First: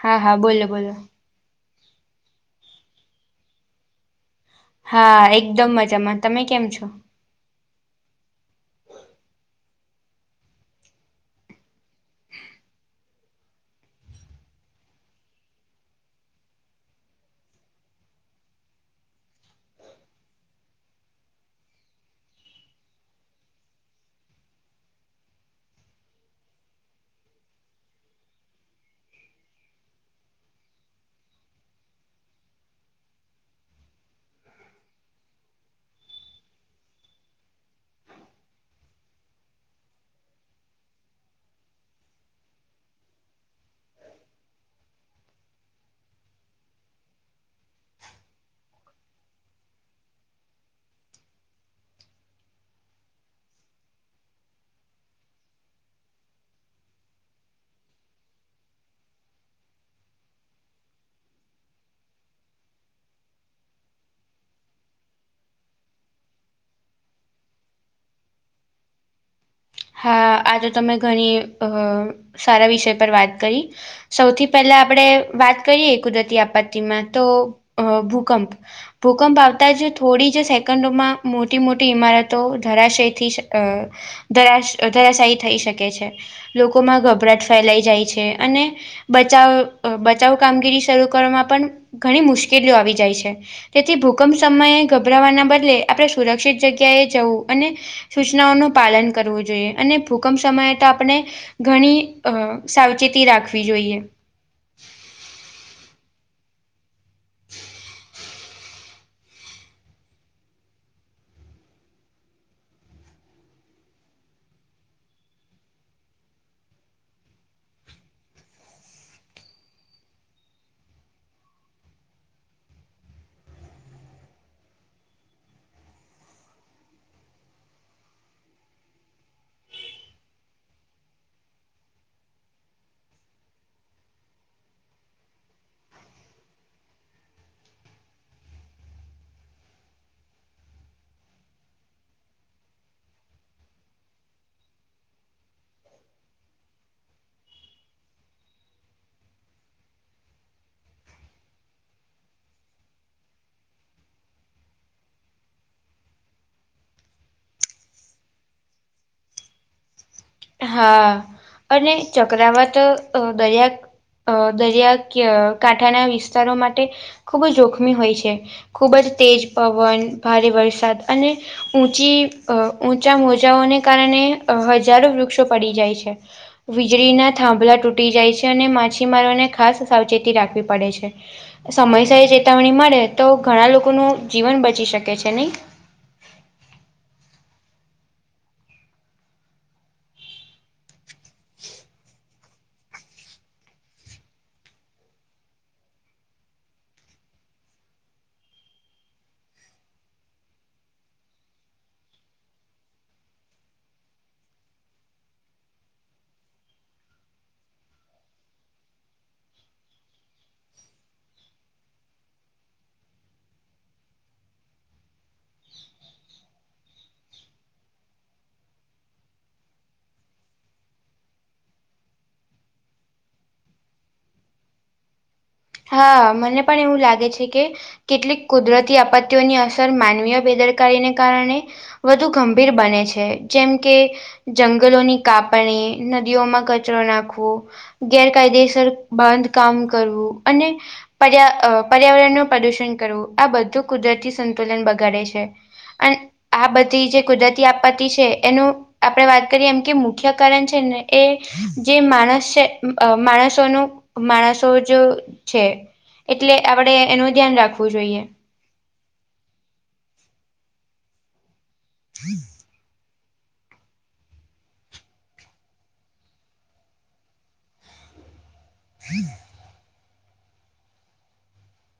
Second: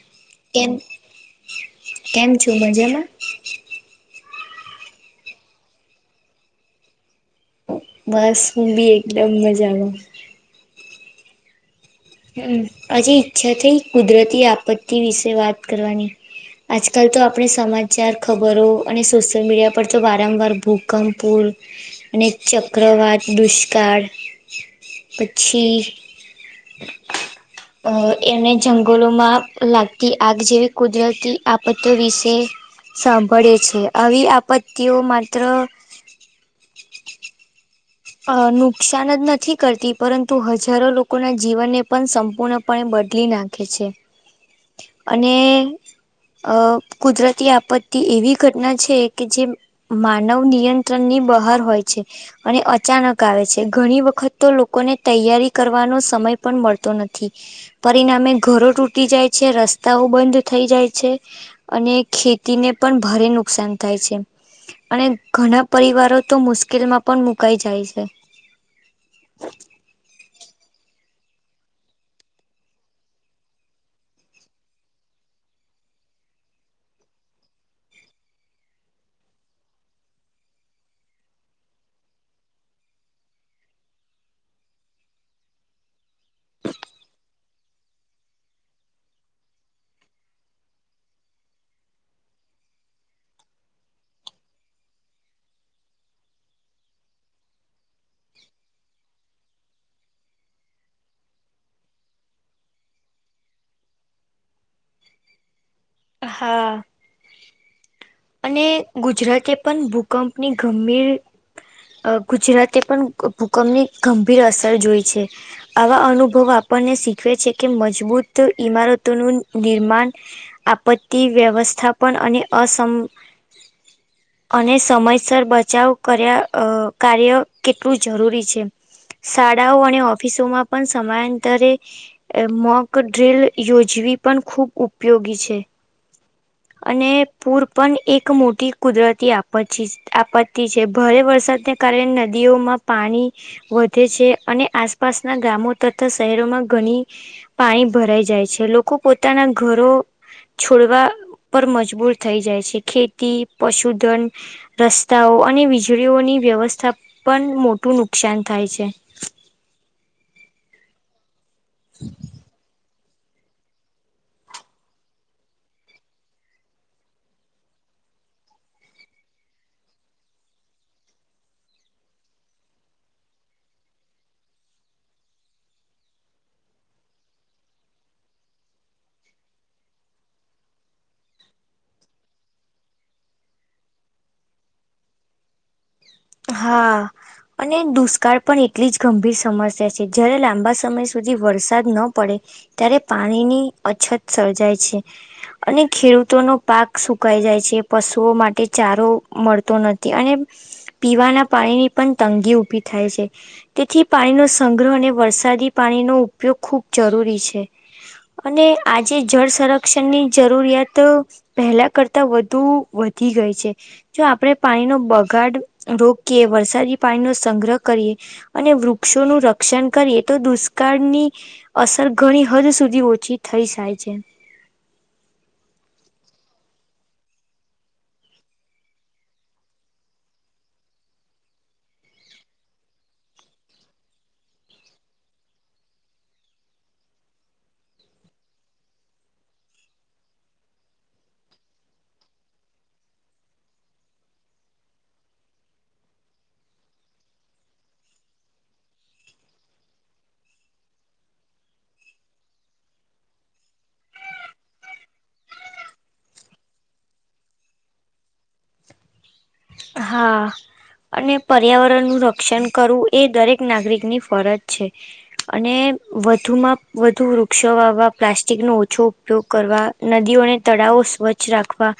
હા હા બોલો કેમ- બોલો કેમ છું મજામાં. હા, એકદમ મજામાં. તમે કેમ છો. બસ હું બી એકદમ મજા માં. હમ, પછી છતી કુદરતી આપત્તિ વિશે વાત કરવાની. આજકાલ તો આપણે સમાચાર, ખબરો અને સોશિયલ મીડિયા પર તો વારંવાર ભૂકંપો અને ચક્રવાત દુષ્કાળ પછી [inaudible] અહ એને જંગલોમાં લાગતી આગ જેવી કુદરતી આપત્તિઓ વિશે સાંભળીયે છીયે આવી આપત્તિઓ માત્ર અહ નુકસાન જ નથી કરતી પરંતુ હજારો લોકોના જીવનને પણ સંપૂર્ણ પણે બદલી નાખે છે અને અહ કુદરતી આપત્તિ એવી ઘટના છે કે જેમ માનવ નિયંત્રણ ની બહાર હોય છે અને અચાનક આવે છે. ઘણી વખત તો લોકોને તૈયારી કરવાનો સમય પણ મળતો નથી. પરિણામે ઘરો તૂટી જાય છે, રસ્તાઓ બંધ થઇ જાય છે. અને ખેતીને પણ ભારે નુકસાન થાય છે. અને ઘણા પરિવારો તો મુશ્કેલ માં પણ મુકાઈ જાય છે. હા આ તો તમે ઘણી અહ સારા વિષય પર વાત કરી. સૌથી પહેલા આપણે વાત કરીએ કુદરતી આપત્તિમાં તો અહ ભૂકંપ ભૂકંપ આવતાં જ થોડી જ સેકન્ડોમાં મોટી મોટી ઈમારતો ધરાશય થઈ અહ ધરા ધરાશાયી થઈ શકે છે. લોકોમાં ગભરાટ ફેલાઈ જાય છે અને બચાવ અહ બચાવ કામગીરી શરૂ કરવામાં પણ ઘણી મુશ્કેલીઓ આવી જાય છે. તેથી ભૂકંપ સમયે ગભરાવાના બદલે આપણે સુરક્ષિત જગ્યાએ જવું અને સૂચનાઓનું પાલન કરવું જોઈએ અને ભૂકંપ સમયે તો આપણે ઘણી અહ સાવચેતી રાખવી જોઈએ. હા. [inaudible] અને ગુજરાતે પણ ભૂકંપની ગંભીર અહ ગુજરાતે પણ ભૂકંપની ગંભીર અસર જોઈ છે. આવા અનુભવો આપણને શીખવે છે કે મજબૂત ઈમારતોનું નિર્માણ આપત્તિ વ્યવસ્થાપન અને અસમ અને સમય સર બચાવ કર્યા અહ કાર્ય કેટલું જરૂરી છે. શાળાઓ અને ઓફિસોમાં પણ સમયાંતરે એ મોક ડ્રીલ યોજવી પણ ખૂબ ઉપયોગી છે. અને પૂર પણ એક મોટી કુદરતી આપ આપત્તિ છે ભારે વરસાદને કારણે નદીઓમાં પાણી વધે છે અને આસપાસના ગામો તથા શહેરોમાં ઘણી પાણી ભરાઈ જાય છે લોકો પોતાના ઘરો છોડવા પર મજબૂર થઈ જાય છે ખેતી પશુધન રસ્તાઓ અને વીજળીઓની વ્યવસ્થા પણ મોટું નુકસાન થાય છે. હા અને ચક્રવાત દરિયાક અ દરિયા કાંઠાના વિસ્તારો માટે ખૂબ જ જોખમી હોય છે. ખુબ જ તેજ પવન ભારે વરસાદ અને ઊંચી ઊંચા મોજાઓને કારણે હજારો વૃક્ષો પડી જાય છે. વીજળીના થાંભલા તૂટી જાય છે અને માછીમારોને ખાસ સાવચેતી રાખવી પડે છે. સમયસય ચેતાવણી મળે તો ઘણા લોકોનું જીવન બચી શકે છે નહીં. હા અને દુષ્કાળ પણ એટલી જ ગંભીર સમસ્યા છે જયારે લાંબા સમય સુધી વરસાદ ન પડે ત્યારે પાણીની અછત સર્જાય છે. અને ખેડૂતોનો પાક સુકાઈ જાય છે પશુઓ માટે ચારો મળતો નથી અને પીવાના પાણીની પણ તંગી ઊભી થાય છે. તેથી પાણીનો સંગ્રહ અને વરસાદી પાણીનો ઉપયોગ ખૂબ જરૂરી છે. અને આજે જળ સંરક્ષણની જરૂરિયાત પહેલા કરતા વધુ વધી ગઈ છે જો આપણે પાણીનો બગાડ રોકીએ વરસાદી પાણી નો સંગ્રહ કરીએ. અને વૃક્ષોનું રક્ષણ કરીએ તો દુષ્કાળની અસર ઘણી હદ સુધી ઓછી થઈ જાય છે. હા મને પણ એવું લાગે છે કે કેટલીક કુદરતી આપત્તિઓની અસર માનવીય બેદરકારી ને કારણે વધુ ગંભીર બને છે જેમ કે જંગલોની કાપણી નદીઓમાં કચરો નાખવો ગેરકાયદેસર બાંધ કામ કરવું અને પર્યા પર્યાવરણનું પ્રદુષણ કરવું આ બધું કુદરતી સંતુલન બગાડે છે. અને આ બધી જે કુદરતી આપત્તિ છે એનું આપણે વાત કરીએ એમ કે મુખ્ય કારણ છે ને એ જે માણસ છે અ માણસોનું માણસો જ છે. એટલે આપડે એનું ધ્યાન રાખવું જોઈએ. હા અને પર્યાવરણનું રક્ષણ કરવું એ દરેક નાગરિક ની ફરજ છે. અને વધુમાં વધુ વૃક્ષો વાવવા, પ્લાસ્ટિકનો ઓછો ઉપયોગ કરવા, નદીઓને તળાવો સ્વચ્છ રાખવા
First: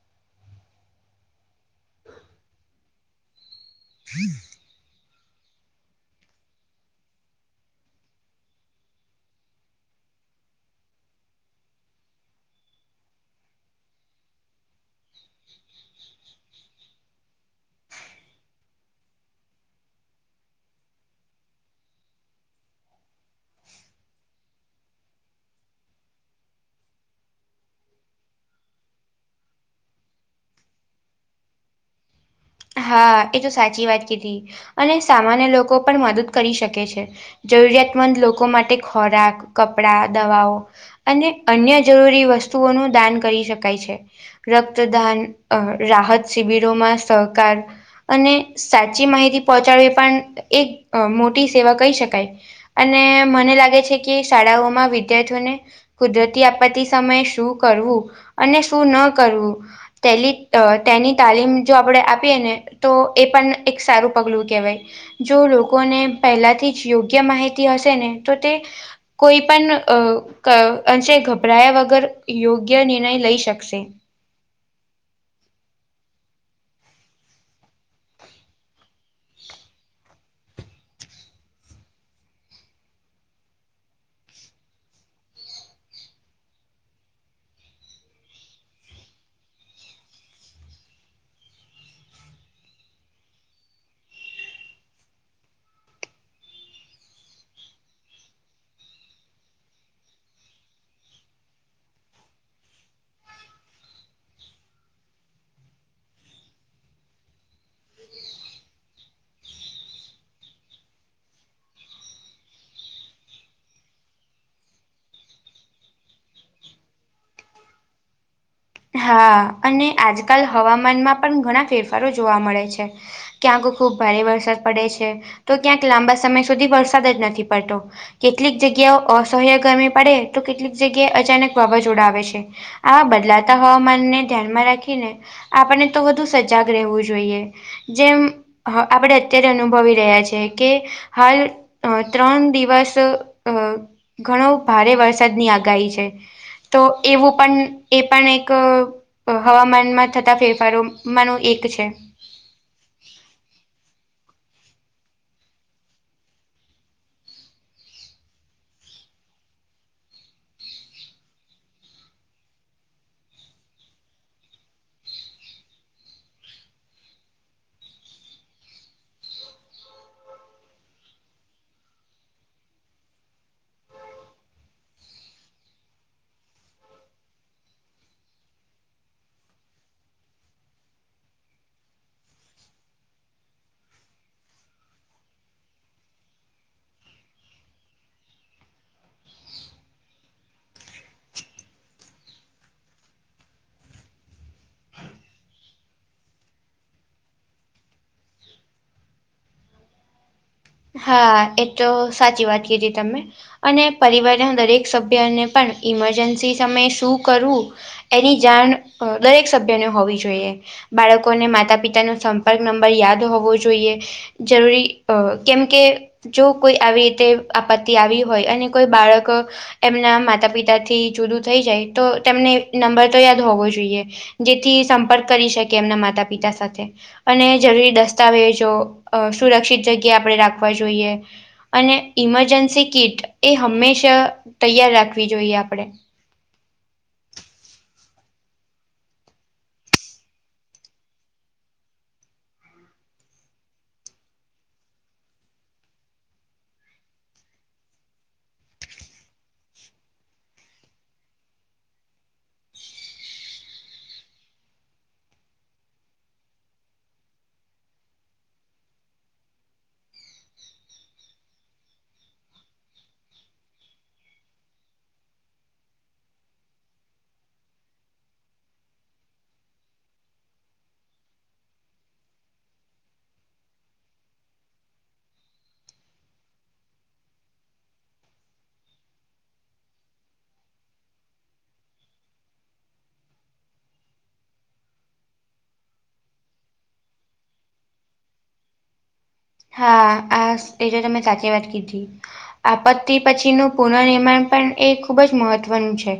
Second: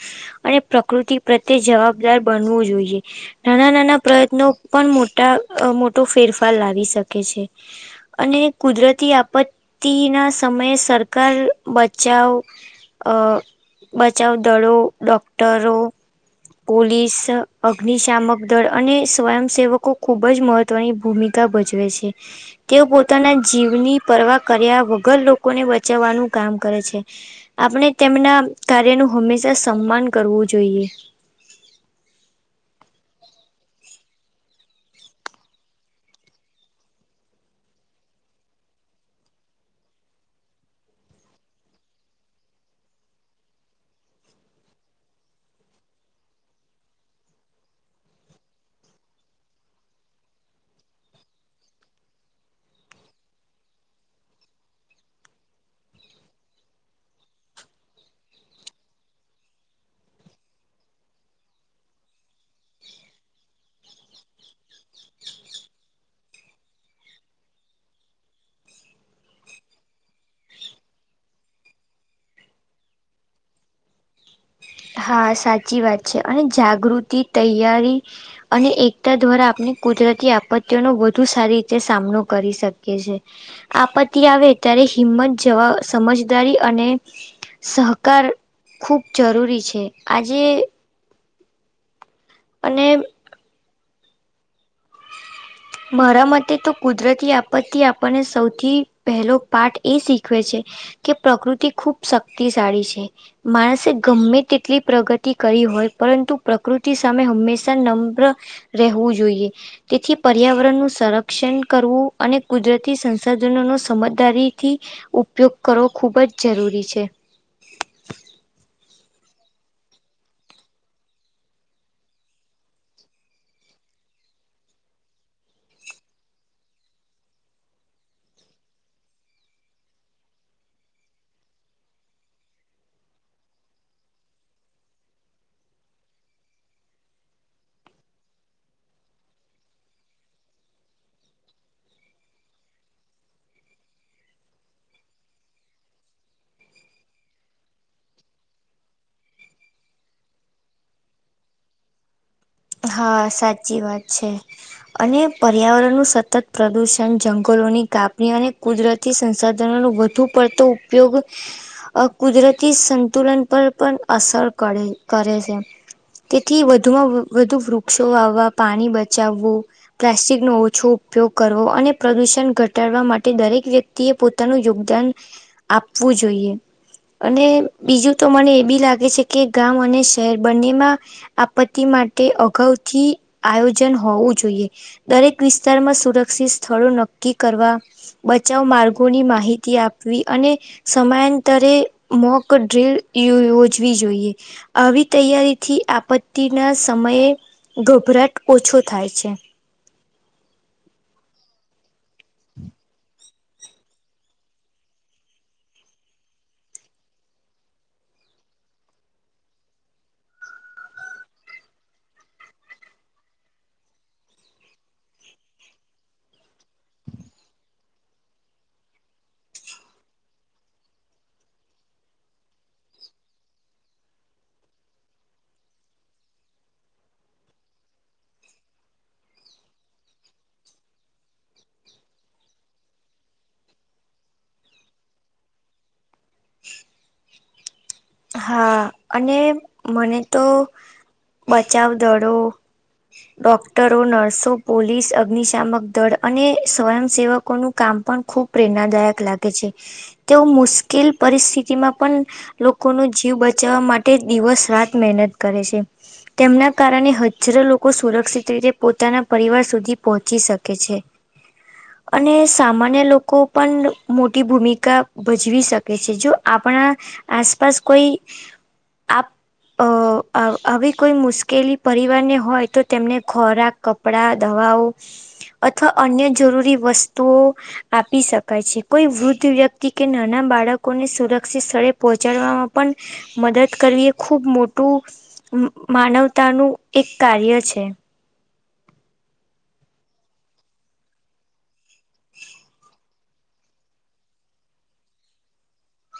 અને પ્રકૃતિ પ્રત્યે જવાબદાર બનવું જોઈએ. નાના નાના પ્રયત્નો પણ મોટા મોટો ફેરફાર લાવી શકે છે. અને કુદરતી આપત્તિ ના સમયે સરકાર બચાવ અ બચાવ દળો ડોક્ટરો પોલીસ અગ્નિશામક દળ અને સ્વયંસેવકો ખૂબ જ મહત્વની ભૂમિકા ભજવે છે. તેઓ પોતાના જીવની પરવા કર્યા વગર, લોકોને બચાવવાનું કામ કરે છે. આપણે તેમના કાર્યનું હંમેશા સન્માન કરવું જોઈએ. એ તો સાચી વાત કીધી. અને સામાન્ય લોકો પણ મદદ કરી શકે છે. જરૂરિયાતમંદ લોકો માટે ખોરાક કપડા દવાઓ અને અન્ય જરૂરી વસ્તુઓનું દાન કરી શકાય છે. રક્તદાન, રાહત શિબિરોમાં સહકાર. અને સાચી માહિતી પહોંચાડવી, એ પણ એક મોટી સેવા કહી શકાય. અને મને લાગે છે કે શાળાઓમાં વિદ્યાર્થીઓને કુદરતી આપત્તી સમયે શું કરવું અને શું ન કરવું તેલી તેની તાલીમ જો આપણેે આપીએ ને તો એ પણ એક સારું પગલું કહેવાય જો લોકોને પહેલાથી જ યોગ્ય માહિતી હશે ને તો તે કોઈ પણ અ ક અંશે ગભરાયા વગર યોગ્ય નિર્ણય લઈ શકશે. હા, સાચી વાત છે અને જાગૃતિ તૈયારી અને એકતા દ્વારા આપણે કુદરતી આપત્તિઓનો વધુ સારી રીતે સામનો કરી શકીએ છીએ. આપત્તિ આવે ત્યારે હિંમત જવા સમજદારી અને સહકાર ખૂબ જરૂરી છે. આજે અને મારા મતે તો કુદરતી આપત્તિ આપણને સૌથી પહેલો પાઠ એ શીખવે છે કે પ્રકૃતિ ખૂબ શક્તિશાળી છે. માણસે ગમે તેટલી પ્રગતિ કરી હોય પરંતુ પ્રકૃતિ હંમેશા નમ્ર રહેવું જોઈએ. તેથી પર્યાવરણનું સંરક્ષણ કરવું અને કુદરતી સંસાધનોનો સમજદારીથી ઉપયોગ કરવો ખૂબ જ જરૂરી છે. હા અને આજકાલ હવામાનમાં પણ ઘણા ફેરફારો જોવા મળે છે. ક્યાંક ખૂબ ભારે વરસાદ પડે છે. તો ક્યાંક લાંબા સમય સુધી વરસાદ જ નથી પડતો. કેટલીક જગ્યાઓ અસહ્ય ગરમી પડે, તો કેટલીક જગ્યાએ અચાનક વાવાઝોડા આવે છે. આ બદલા તા હવામાનને ધ્યાનમાં રાખીને આપનને તો વધુ સજાગ રહેવું જોઈએ. જેમ હ આપડે અત્યારે અનુભવી રહ્યા છે કે હાલ અ ત્રણ દિવસ અ ઘણું ભારે વરસાદની આગાહી છે, તો એવું પણ એ પણ એક એક હવામાનમાં થતા ફેરફારોમાંનું એક છે. હા સાચી વાત છે. અને પર્યાવરણનું સતત પ્રદુષણ, જંગલોની કાપણી અને કુદરત થી સંસાધનોનો વધુ પડતો ઉપયોગ અ કુદરતી સંતુલન પર પણ અસર કર કરે છે, તેથી વધુમાં વધુ વૃક્ષો વાવા પાણી બચાવવું, પ્લાસ્ટિકનો ઓછો ઉપયોગ કરવો અને પ્રદુષણ ઘટાડવા માટે દરેક વ્યક્તિ યતિ એ પોતાનું યોગદાન આપવું જોઈએ. અને બીજું તો મને એ બી લાગે છે કે ગામ અને શહેર બંનેમાં આપત્તિ માટે અગાઉથી આયોજન હોવું જોઈએ. દરેક વિસ્તારમાં સુરક્ષિત સ્થળો નક્કી કરવા બચાવ માર્ગોની માહિતી આપવી અને સમયાંતરે મોક ડ્રીલ યોયોજવી જોઈએ, આવી તૈયારીથી આપત્તિના સમયે ગભરાટ ઓછો થાય છે. હા એ તો સાચી વાત કીધી તમે. અને પરિવારના દરેક સભ્યને પણ ઈમરજન્સી સમયે શું કરવું એની જાણ અ દરેક સભ્યને હોવી જોઈએ. બાળકોને માતા પિતાનો સંપર્ક નંબર યાદ હોવો જોઈએ, જરૂરી અ કેમ કે જો કોઈ આવી રીતે આપત્તિ આવી હોય અને કોઈ બાળક એમના માતા પિતા થી જુદું થઈ જાય તો તેમને નંબર તો યાદ હોવો જોઈએ, જેથી સંપર્ક કરી શકે એમના માતા પિતા સાથે. અને જરૂરી દસ્તાવેજો અ સુરક્ષિત જગ્યા આપણે રાખવા જોઈએ, અને ઈમરજન્સી કીટ એ હંમેશા તૈયાર રાખવી જોઈએ આપણે. હા અને મને તો બચાવ દડો ડોક્ટરો, નર્સો, પોલીસ, અગ્નિશામક દળ અને સ્વયંસેવકોનું કામ પણ ખુબ પ્રેરણાદાયક લાગે છે, તેઓ મુશ્કેલ પરિસ્થિતિમાં પણ લોક - લોકોનું જીવ બચાવવા માટે દિવસ રાત મહેનત કરે છે. તેમના કારણે હજારો લોકો સુરક્ષિત રીતે પોતાના પરિવાર સુધી પહોંચી શકે છે. અને સામાન્ય લોકો પણ મોટી ભૂમિકા ભજવી શકે છે, જો આપણા આસપાસ કોઈ આપ અ આવી કોઈ મુશ્કેલી પરિવારને હોય તો તેમને ખોરાક કપડા, દવાઓ અથવા અન્ય જરૂરી વસ્તુઓ આપી શકાય છે, કોઈ વૃદ્ધ વ્યક્તિ કે નાના બાળકો ને સુરક્ષિત સ્થળે પહો ચડવામાં પણ મદદ કરવી એ ખુબ મોટું માનવતાનું એક કાર્ય છે. હા આ શ એતો તમે સાચી વાત કીધી. આપત્તિ પછીનું પુનનીર્માણ પણ એ ખૂબ જ મહત્વનું છે.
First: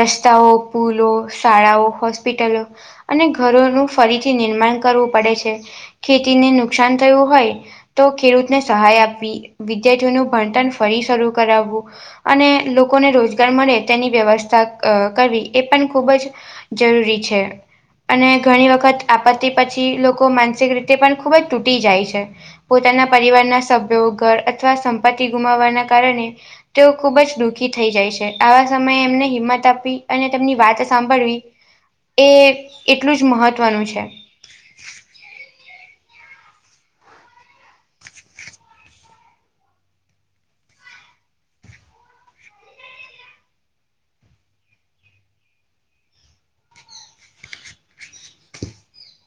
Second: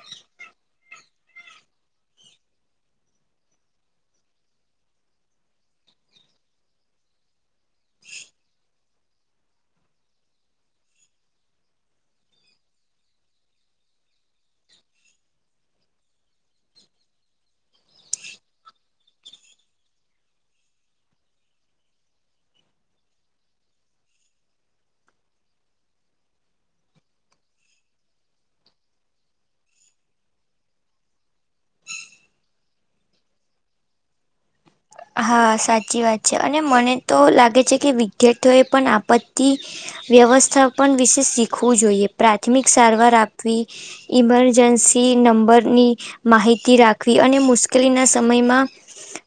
રસ્તાઓ, પુલો, શાળાઓ, હોસ્પિટલો, અને ઘરોનું ફરીથી નિર્માણ કરવું પડે છે, ખેતીને નુકસાન થયું હોય, તો ખેડૂતને સહાય આપવી, વિદ્યાર્થીઓનું ભણતર ફરી શરૂ કરાવવું, અને લોકોને રોજગાર મળે તેની વ્યવસ્થા અ કરવી એ પણ ખૂબ જ જરૂરી છે. અને ઘણી વખત આપત્તિ પછી લોકો માનસિક રીતે પણ ખૂબ જ તૂટી જાય છે, પોતાના પરિવારના સભ્યો ઘર અથવા સંપત્તિ ગુમાવવાના કારણે તેઓ ખુબ જ દુઃખી થઈ જાય છે આવા સમયે એમને હિંમત આપવી અને તેમની વાત સાંભળવી એ એટલું જ મહત્ત્વનું છે. હા સાચી વાત છે અને મને તો લાગે છે કે વિદ્યાર્થીઓએ પણ આપત્તિ વ્યવસ્થાપન વિશે શીખવું જોઈએ પ્રાથમિક સારવાર આપવી ઇમરજન્સી નંબરની માહિતી રાખવી અને મુશ્કેલીના સમયમાં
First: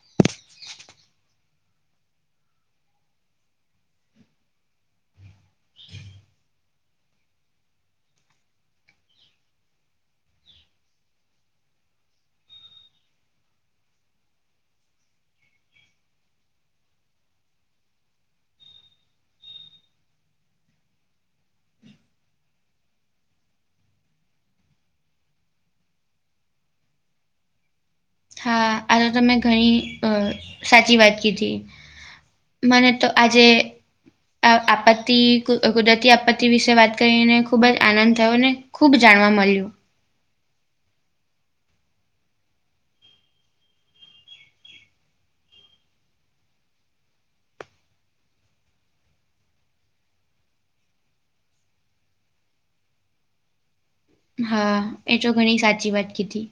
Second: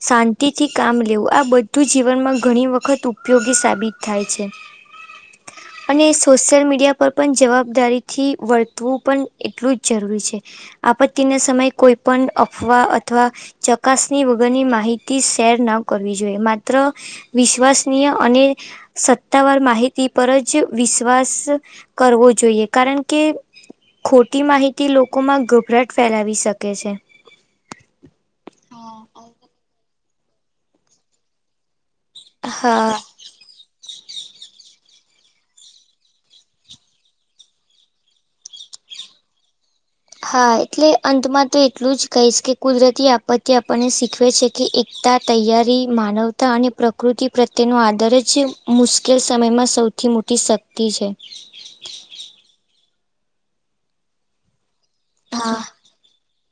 શાં તિથી કામ લેવું આ બધું જીવનમાં ઘણી વખત ઉપયોગી સાબિત થાય છે. [inaudible] અને સોશિયલ મીડિયા પર પન જવાબદારીથી વર્તવું પન એટલું જ જરૂરી છે. આપત્તિના સમયે કોઈ પન અફવા અથવા ચકાસની વગરની માહિ તી શેર ન કરવી જોઈએ માત્ર વિશ્વસનીય અને સત્તાવાર માહિતી પર જ વિશ્વાસ કરવો જોઈએ કારણ કે ખોટી માહિતી લોકોમાં ગભરાટ ફેલાવી શકે છે. હા આ તો તમે ઘણી અ સાચી વાત કીધી મને હા તો આજે આ આપત્તિ કુદરતી આપત્તિ વિશે વાત કરીને ખુબ જ આનંદ થયો ને ખુબ જાણવા મલ્ય. હા એટલે અંતમાં તો એટલું જ કહીશ કે કુદરતી આપત્તિ આપણને શીખવે છે કે એકતા તૈયારી માનવતા અને પ્રકૃતિ પ્રત્યેનો આદર જ છે મુશ્કેલ સમયમાં સૌ થી મોટી શક્તિ છે. હા એ તો ઘણી હા સાચી વાત કીધી.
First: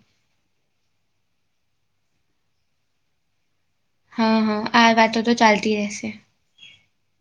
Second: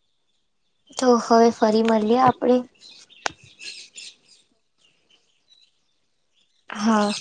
તો હવે ફરી મલીએ આપડે હાં હાં આ વાતો તો ચાલતી રહેશે હા